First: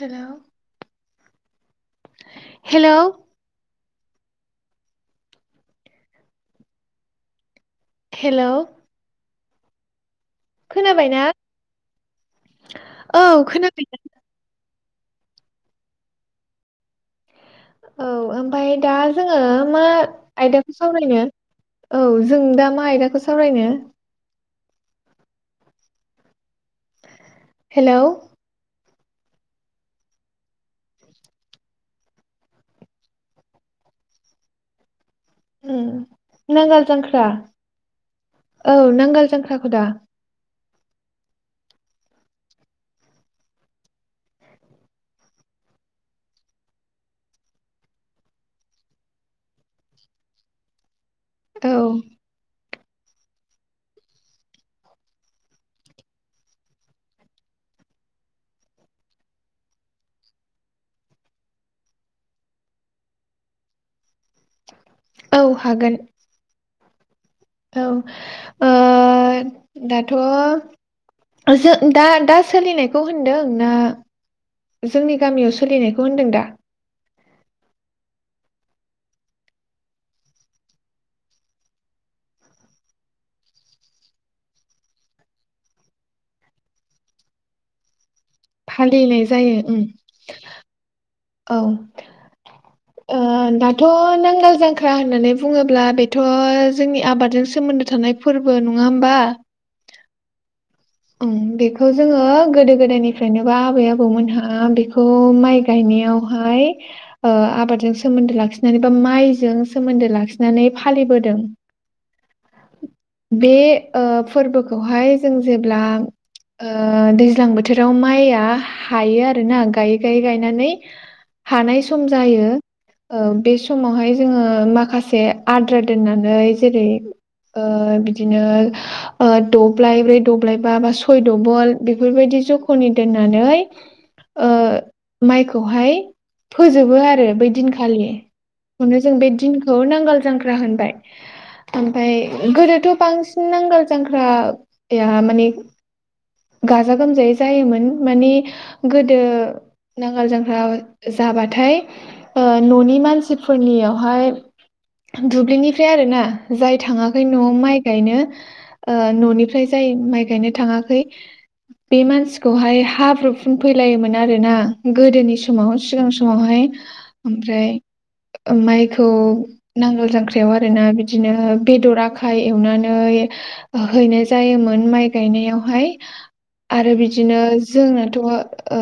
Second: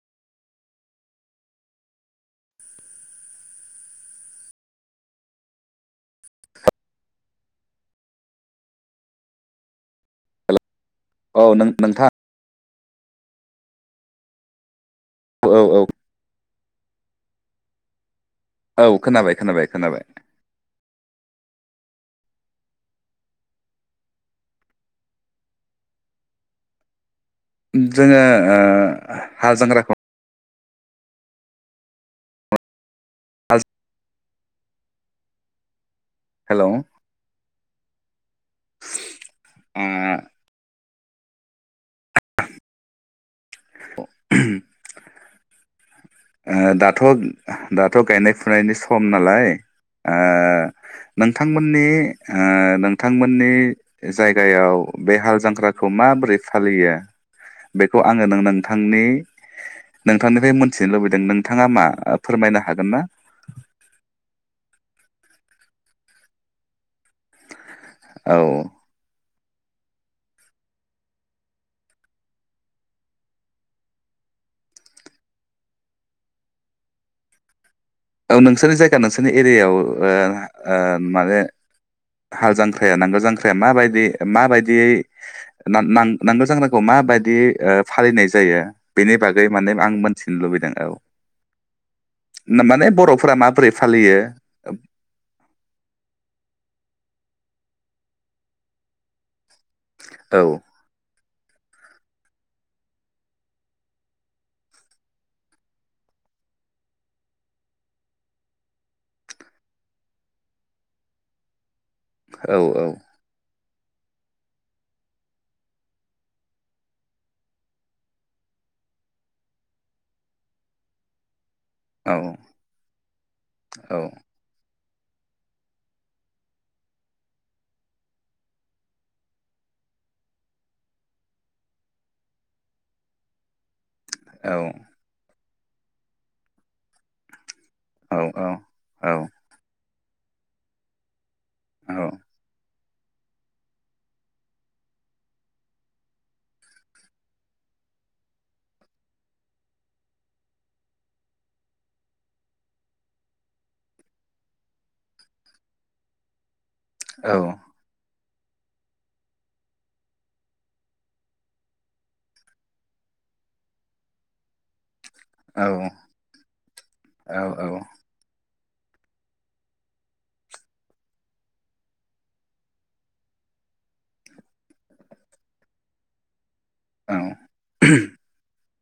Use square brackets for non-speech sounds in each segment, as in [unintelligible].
हेल' हेल' [inaudible] हेल' हेल' औ नों-नोंथां औ खोनाबायना औ औ औ औ ओमफ्राय औ दा खोनाबाय जोङो खोनाबाय मा खोनाबाय आयदाखौ सावरायनो औ जों दा मा आयदाखौ सावरायनो हेलौ जोङो ओ हालजांख्राखौ [unintelligible] ओ हेल' ओ नांगाल जांख्रा औ नांगोल जांख्राखौ दा [unintelligible] दाथ' दाथ' गायनाय फुनायनि सम नालाय औ नोंथांमोननि नोंथांमोननि जायगायाव बे हाल जांख्राखौ माबोरै फालियो बेखौ आङो नोंथांनि नोंथांनिफ्राय मिथिनो लुबैदों नोंथाङा मा फोरमायनो हागोन ना? औ हागोन औ औ ओ दाथ' जों दा दा सोलिनायखौ होनदों ना जोंनि गामियाव सोलिनायखौ होनदों दा औ नोंसोरनि जायगा नोंसोरनि एरियायाव ओ ओ माने हाल जांख्राया नांगोल जांख्राया माबायदि माबायदि नांगोल जांख्राखौ माबायदि फालिनाय जायो बेनि फालिनाय बागै जायो माने उम आं मोनथिनो लुबैदों औ औ ना- माने ओ बर'फोरा माबोरै दाथ' फालियो नांगाल जांख्रा होननानै बुङोब्ला बेथ' जोंनि आबादजों सोमोन्दो थानाय फोरबो नङा होमबा? औ ओम बेखौ जोङो गोदो गोदायनिफ्रायनो बा आबै आबौमोनहा बेखौ माइ गायनायावहाय ओ आबादजों सोमोन्दो लाखिनानै बा माइजों सोमोन्दो लाखिनानै फालिबोदों। औ औ बे ओ फोरबोखौहाय जों जे ब्ला ओ दैज्लां बोथोराव माइया हायो आरोना गायै गायै गायनानै हानाय सम औ जायो ओ बे औ समावहाय जोङो माखासे से आद्रा दोननानै जेरै ओ बिदिनो ओ दबलायब्रै दब्लायबा बा सय दबल बेफोरबायदि जख'नि दोननानै ओ माइ खो बहाय फोजोबो आरो बै दिन खा खालि औ औ खौनो औ जों बे दिनखौ नांग गोल जांख्रा होनबाय औ ओमफाय गोदोथ' बांसिन नांगोल जांख्रा एआ माने गाजा गोमजायै जायोमोन माने गोदो नांगाल जांग्रा जाबाथाय ओ न'नि मानसिफोरनियावहाय दुब्लिनिफ्राय आरोना जाय थाङाखै औ न'आव माइ गायनो ओ न'निफ्राय जाय माइ गायनो थाङाखै बे मानसिखौहाय हाब्रु फुनफैलायोमोन आरोना गोदोनि समाव औ सिगां समावहाय औ औ ओमफ्राय ओ माइखौ नांगोल जांख्रायाव आरोना बिदिनो बेदर आखाय एवनानै हैनाय जायोमोन माइ गायनायावहाय आरो बिदिनो जोंनोथ' ओ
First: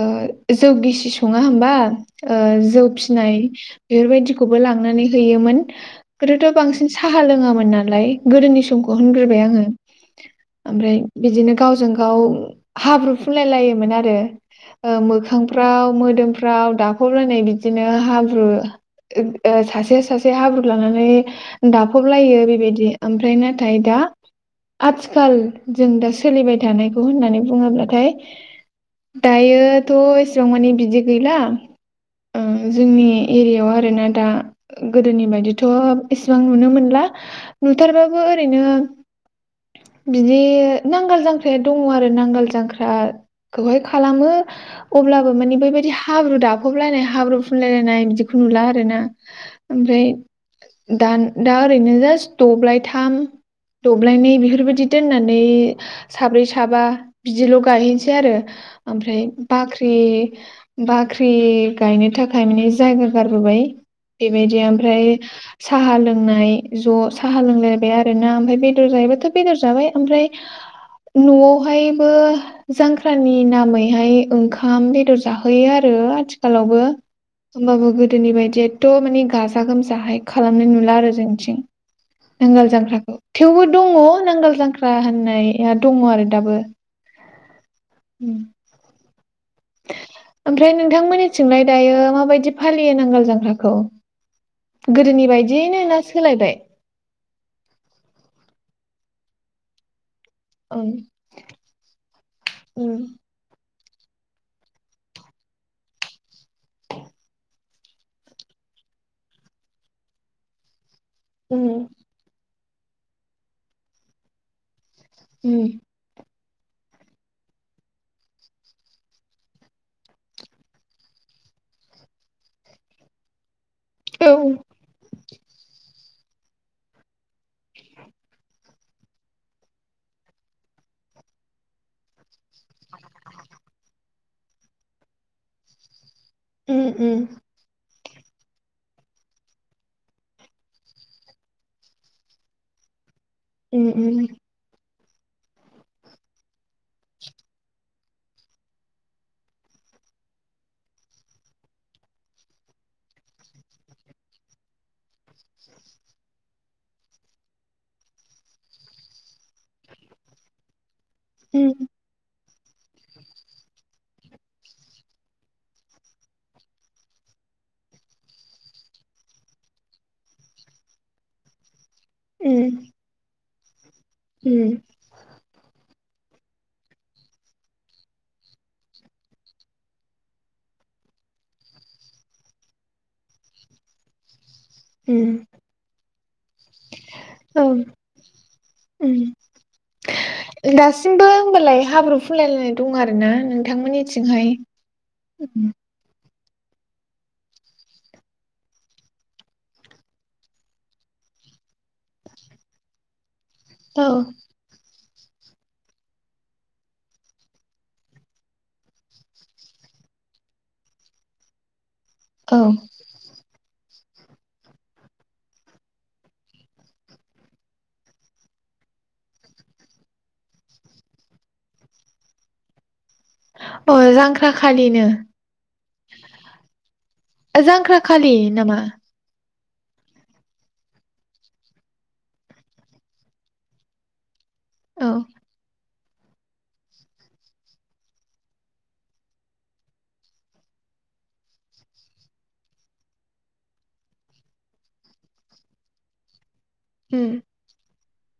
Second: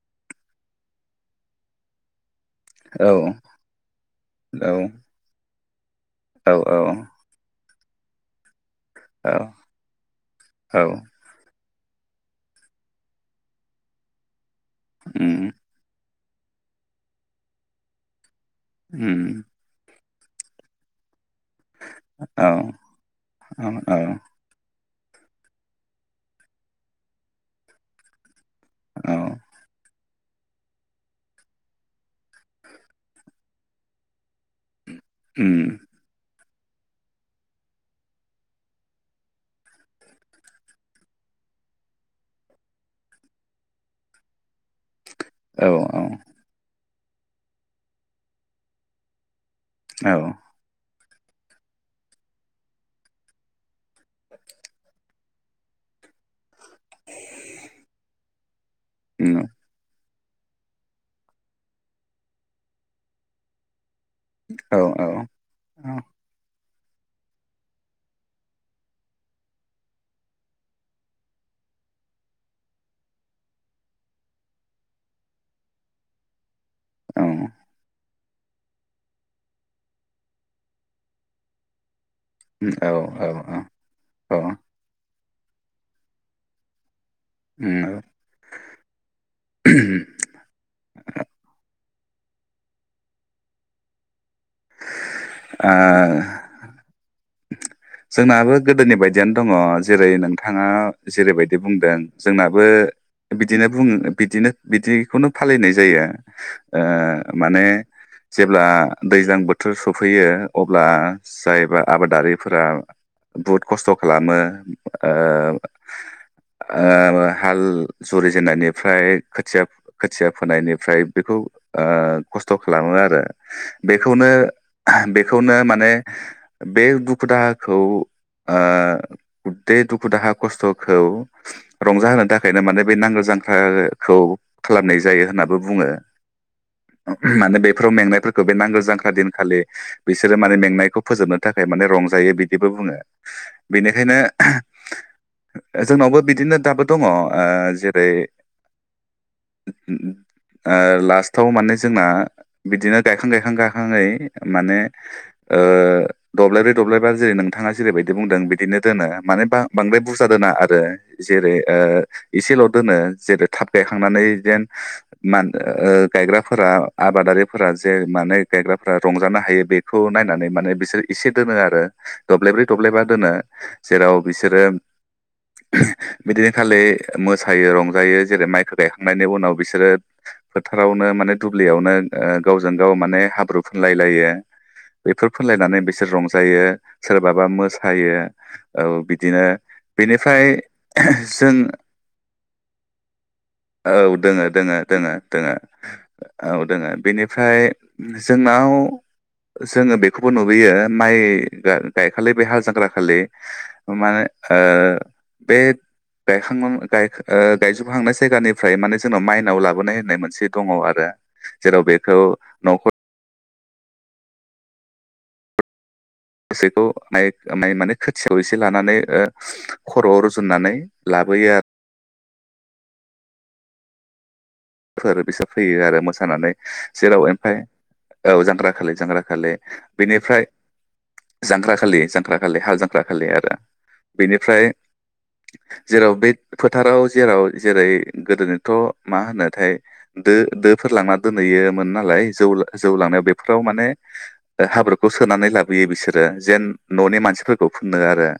जौ गिसि सङा होमबा? ओ जौ फिनाय बेफोरबायदिखौबो लांनानै हैयोमोन गोदोथ' बांसिन साहा लोङोमोन ना लाय गोदोनि समखो बहनग्रोबाय आङो औ ओमफ्राय बिदिनो गावजों गाव हाब्रु फुनलाय लायोमोन आरो। ओ उम मोखांफ्राव मोदोम फ्राव दाफब लायनाय बिदिनो हाब्रु उम ओ सासे सास से हाब्रु लानानै औ दाफबलायो बेबायदि ओमफ्राय नाथाय औ दा आथिखाल जों दा सोलिबाय थानायखौ होननानै बुङोब्लाथाय दायोथ' जों माने बिदि गैला जोंनि एरियायाव आरोना दा गोदोनि बायदिथ' उम एस बां नुनो मोनला नुथारबबो ओरैनो बिदि नांगोल जां ख्राया दङ आरो नांगाल जांख्राखौहाय खालामो। अब्लाबो माने औ बैबायदि औ हाब्रु दाफबलायनाय हा हाब्रु फुनलायलायनाय बिदिखौ नुला आरो ना। ओमफ्राय दा दा ओरैनो जास्ट दब्लायथाम दब्लायनै बेफोरबायदि दोननानै साब्रै सा साबा बिदिल' गायहैनोसै आरो। ओमफ्राय उम बाख्रि बाख्रि गायनो थाखाय माने जायगा गारबोबाय। बेबायदि औ ओमफ्राय औ साहा लोंनाय ज' साहा लोंलायबाय आरो ना ओमफ्राय बेदर जायोैबाथ' बेदर जाबाय ओमफ्राय न'आवहायबो जांख्रानि नामैहाय ओंखाम बेदर जाहोयो आरो आथिख खालावबो औ होमबाबो गो गोदोनि बायदि एथ' माने गाजा गोमजाहाय खालामनाय नुला आरो जोंथिं। औ नांगोल औ जांख्राखौ औ थेवबो दङ औ नांगोल जांख्रा होन नै। नाया दङ आरो दाबो। उम ओमफ्राय नोंथांमोननिथिंलाय दायो माबायदि फालियो नांगोल जांख्राखौ? गोदोनि आ बायदियैनो ना सोलायबाय। जोंनाबो गोदोनि बायदियनो दङ जेरै- नों थाङा ओं जेरैबायदि बुंदों जोंनाबो उम बिदिनो बुङो। बिदिनो बिदिखौनो फालिनाय जायो ओ माने जेब्ला दैज्लां बोथोर सफैयो अब्ला। उम जायबा आबादारि। फोरा बहुद खस्थ' खालामो। ओ। उम ओ हाल जुरिजेननायनिफ्राय खोथिया खोथिया फोनायनिफ्राय बेखौ ओ खस्थ' खालामो आरो। औ बेखौनो बे खौनो माने बे बु दुखु दाहाखौ ओ गुददे दुखु दाहा खस्थ'खौ रंजाहोनो थाखायनो माने बे नांगोल जांख्राखौ खालामनाय जायो होनाबो बुङो। उम उम माने बेफोराव मेंनाय। फोरखो बे नांगोल जांख्रा दिनखालि बिसोरो माने मेंनायखौ फोजोबनो थाखाय म रं जायो बिदिबो बुङो। उम बेनिखायनो उम ओहो। जोंनावबो बिदिनो दाबो दङ। ओ जेरै- ओ लास्टाव माने जोंना बिदिनो गायखां गायखां गायखांनानै माने ओ दब्लायब्रै दब्लायबा जेरै नोंथाङा जेरैबायदि बुंदों बिदिनो दोनो माने बांद्राय बुरजा दोना आरो। जेरै उम ओ एसेल' दोनो। जेरै थाब गायखांनानै जेन माने ओ गायग्राफोरा आबादारिफोरा जे माने गायग्राफोरा रंजानो हायो बेखौ नायनानै माने बिसोर एसे दोनो आरो दब्लायब्रै, उम दब्लायबा दोनो जेराव बिसोरो उम बेदिन खालि मोसायो रंजायो, जेरै माइखौ गायखांनायनि उनाव बिसोरो फोथारावनो माने दुब्लियावनो गावजों गाव माने हाब्रु फुनलाय लायो। बेफोर उम फुनलायनानै बिसोर रंजायो। सोरबाबा औ मोसायो, औ उम बिदिनो बेनिफ्राय दासिमबो जों होमबालाय हाब्रु फुनलायलायनाय दं आरो ना औ दङ नोंथांमोननिथिंहाय दङ दङ दङ। औ दोङो बेनिफ्राय जोंनाव जोङो बेखौबो नुबोयो माइ गायखालि बे हाल जांख्रा खालि औ माने आ बे गायखां [unintelligible] ओ गायजोबखांनाय जायगानिफ्राय माने जोंनाव माइनाव लाबोनाय होननाय मोनसे दङ आरो जेराव बे खौ औ न'खर [unintelligible] माइ माने खोथियाव एसे लानानै खर'आव रुजुननानै लाबोयो आरो अ जां फोर बिसोर फैयो आरो। मोसानानै जेराव ओमफ्राय, जांख्रा खालि औ नामा जांग्राखालि जांख्राखालि बेनिफ्राय जांख्राखालि जांख्राखालि हाल जांख्राखालि आरो बेनि फ्राय औ जेराव बे फोथाराव जेराव जेरै गोदोनिथ' मा होनो [unintelligible] दो दोफोर लांना दोनहैयोमोन नालाय जौ जौ लांनायाव बेफोराव माने हाब्रुखौ सोनानै लाबोयो बिसोरो जेन न'नि उम मानसिफोरखौ फुननो [inaudible]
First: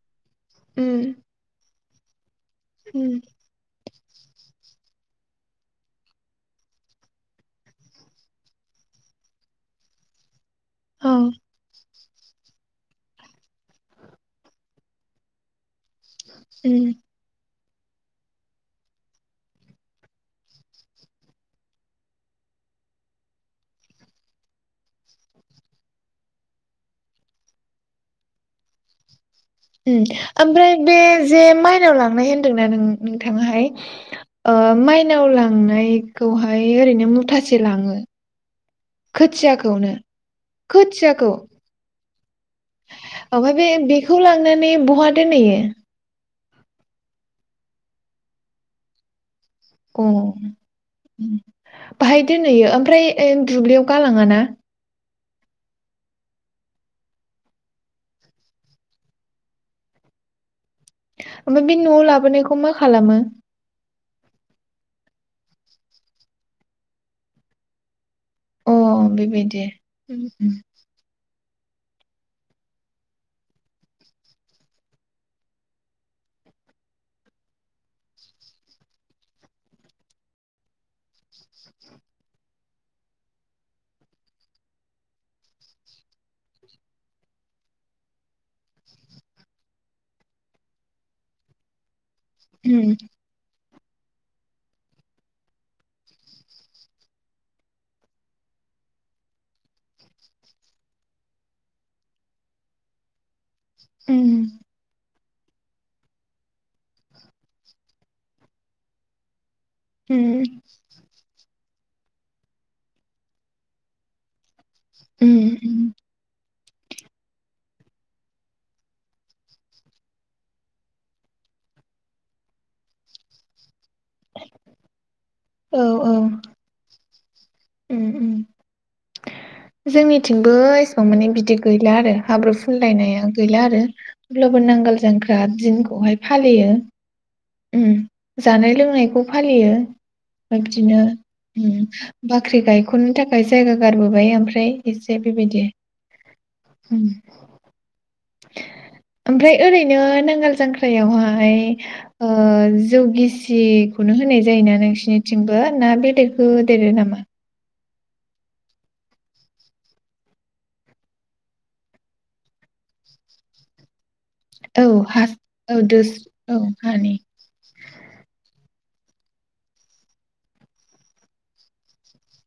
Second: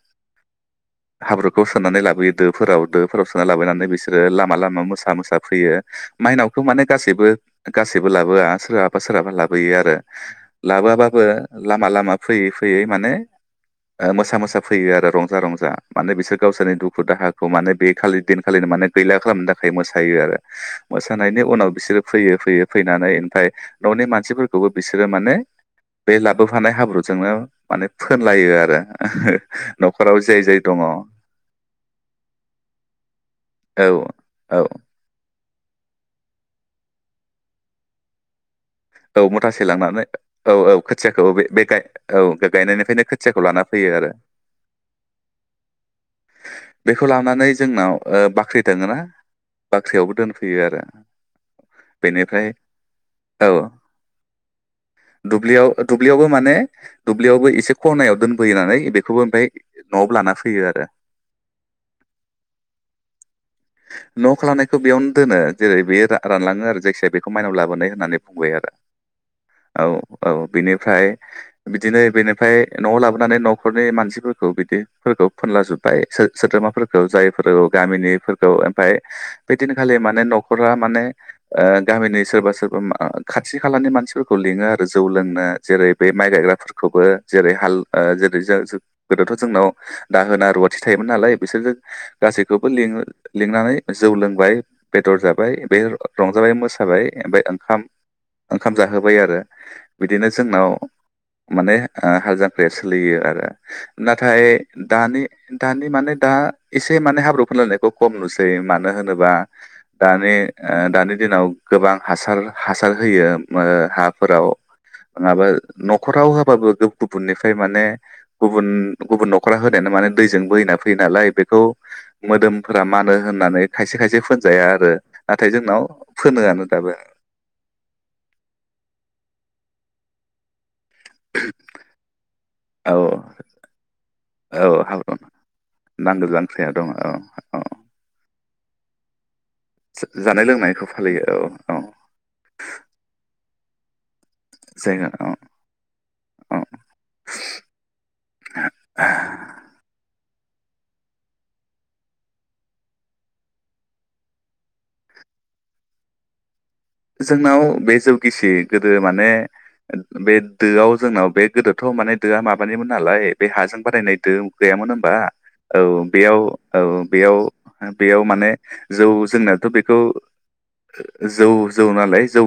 उम हाब्रुखौ सोनानै लाबोयो दोफोराव उम दोफोराव सोनानै लाबोनानै बिसो आरो लामा लामा मोसा मोसा फैयो। माइनावखौ माने गासैबो गासैबो लाबोआ सोरहाबा सोरहाबा लाबोयो आरो औ लाबोआबाबो लामा लामा फैयै-फैयै माने मोसा मोसा फैयो आरो रंजा रंजा माने बिसोर गावसोरनि उम दुखु दाहाखौ माने बे खालि दिनखालिनो माने गैला खालामनो थाखाय मोसायो आरो मोसानायनि उनाव बिसोरो फैयो-फैयो फैनानै ओमफ्राय न'नि मानसिफोरखौबो बिसोरो माने बे लाबोफानाय हाब्रुजोंनो माने फोनलायो आरो उम न'खराव जाय जाय ओमफ्राय दङ औ बे जे माइनाव लांनाय होन्दोंना नों नोंथाङाहाय ओ औ माइनाव लां लांनायखौहाय ओरैनो मुथासे लाङो औ मुथासे खोथियाखौनो लांनानै औ-औ खोथियाखौ बे-बे गाय औ बे ओमफ्राय बे बेखौ लांनानै बहा दोनहैयो बेखौ लांनानै जोंनाव ओ बाख्रि दोङो ना अ' उम बाहाय बेनिफ्राय दोनहैयो ओमफ्राय औ दुब्लियाव गालाङा ना दुब्लियाव दुब्लियावबो माने दुब्लियावबो एसे खनायाव दोनबोयोनानै बेखौबो ओमफ्राय न'आव लाना फैयो आरो ओमफ्राय बे न'आव लाबोनायखौ मा खालामो न' खालामनायखौ बेयावनो दोनो जेरै बे रा-रानलाङो आरो जायखिजाया बेखौ माइनाव लाबोनाय होननानै बुंबाय आरो अ बेबायदि उम औ-औ बिनिफ्राय बिदिनो बेनिफ्राय न'आव लाबोनानै न'खरनि मानसिफोरखौ बिदिफोरखौ फोनलाजोब्बाय सो-सोद्रोमाफोरखौ जायफोर गामिनिफोर ओमफ्राय बेदिनखालि माने न'खरा माने ओ गामिनि सोरबा सोरबा मा-खाथि खालानि मानसिफोरखौ लिङो आरो जौ लोंनो जेरै बे माइ गायग्राफोरखौबो जेरै हाल ओ जेरै जो-जो गोदोथ' जोंनाव दाहोना रुवाथि थायोमोन नालाय बिसोरजों गासैखौबो उम लिङो लिंनानै जौ लोंबाय बेदर जाबाय बे रंजाबाय मोसाबाय ओमफ्राय ओंखाम ओंखाम जाहोबाय आरो बिदिनो जोंनाव माने हाल जांख्रिया सोलियो आरो उम नाथाय दानि दानि माने दा एसे माने हाब्रु फोनलायनायखौ खम नुसै मानो होनोबा उम दानि आ दानि दिनाव गोबां हासार हासार होयो ओ हाफोराव उम नङाबा उम न'खराव होबाबो गुबुननिफ्राय माने गुबुन गुबुन न'खरा होनायानो माने दैजों बोहैना फैयो नालाय बेखौ मोदोम फोरा मानो होननानै खायसे खायसे फोनजाया आरो नाथाय औ जोंनाव औ फोनोआनो दाबो उम उम जोंनिथिंबो माने बिदि गैला आरो हाब्रु औ फुनलायनाया गैला आरो अब्लाबो औ नांगोल हाब्रु जांख्रा दिनखौहाय नांगोल फालियो जांख्राया दङ औ औ उम जानाय लोंनायखौ फालियो जानाय लोंनायखौ बिब्दिनो फालियो औ उम औ बाख्रि गायख'ननो थाखाय जायगा गारबोबाय ओमफ्राय जायगा एसे औ बेबायदि औ उम ओमफ्राय ओरैनो नों हाल जांख्रायावहाय ओ जौ गिसिखौनो होनाय जायोना नोंसिनिथिंबो ना बेलेग होदेरो नामा जोंनाव बे जौगिसि गोदो माने बे दोआव जोंनाव बे गोदोथ' माने दोआ माबानिमोन नालाय बे हाजों बानायनाय दो औ गैयामोन होमबा हा औ दोस बेयाव औ औ हानि बेयाव बेयाव माने जौ जोंनाथ बेखौ जौ। जौ नालाय जौ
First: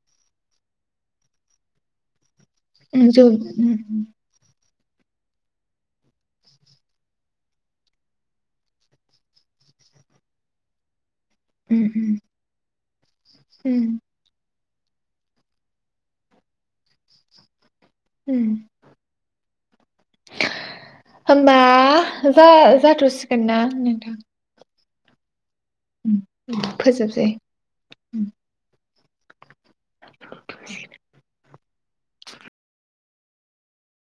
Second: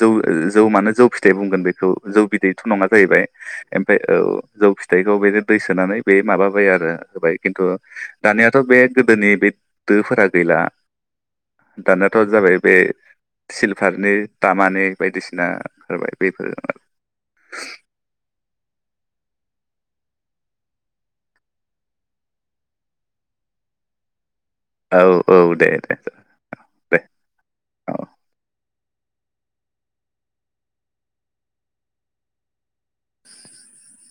जौ जौ मानो जौ फिथाइ बुंगोन बेखौ जौ बिदै थ नङा उम जौ जाहैबाय उम ओमफ्राय औ। जौ फिथाइखौ बे दै सोनानै बे माबाबाय आरो होबाय खिन्थु दानियाथ बे गोदोनि बे दोफोरा गैला। उम उम दानियाथ जाबाय बे। उम सिलभारनि दान माने बायदिसिना जाबाय बैफोरो। उम होमबा जा-जाथसिगोनना नोंथां। औ औ। दे दे उम उम दे फोजोबनोसै औ उम [unintelligible] [inaudible]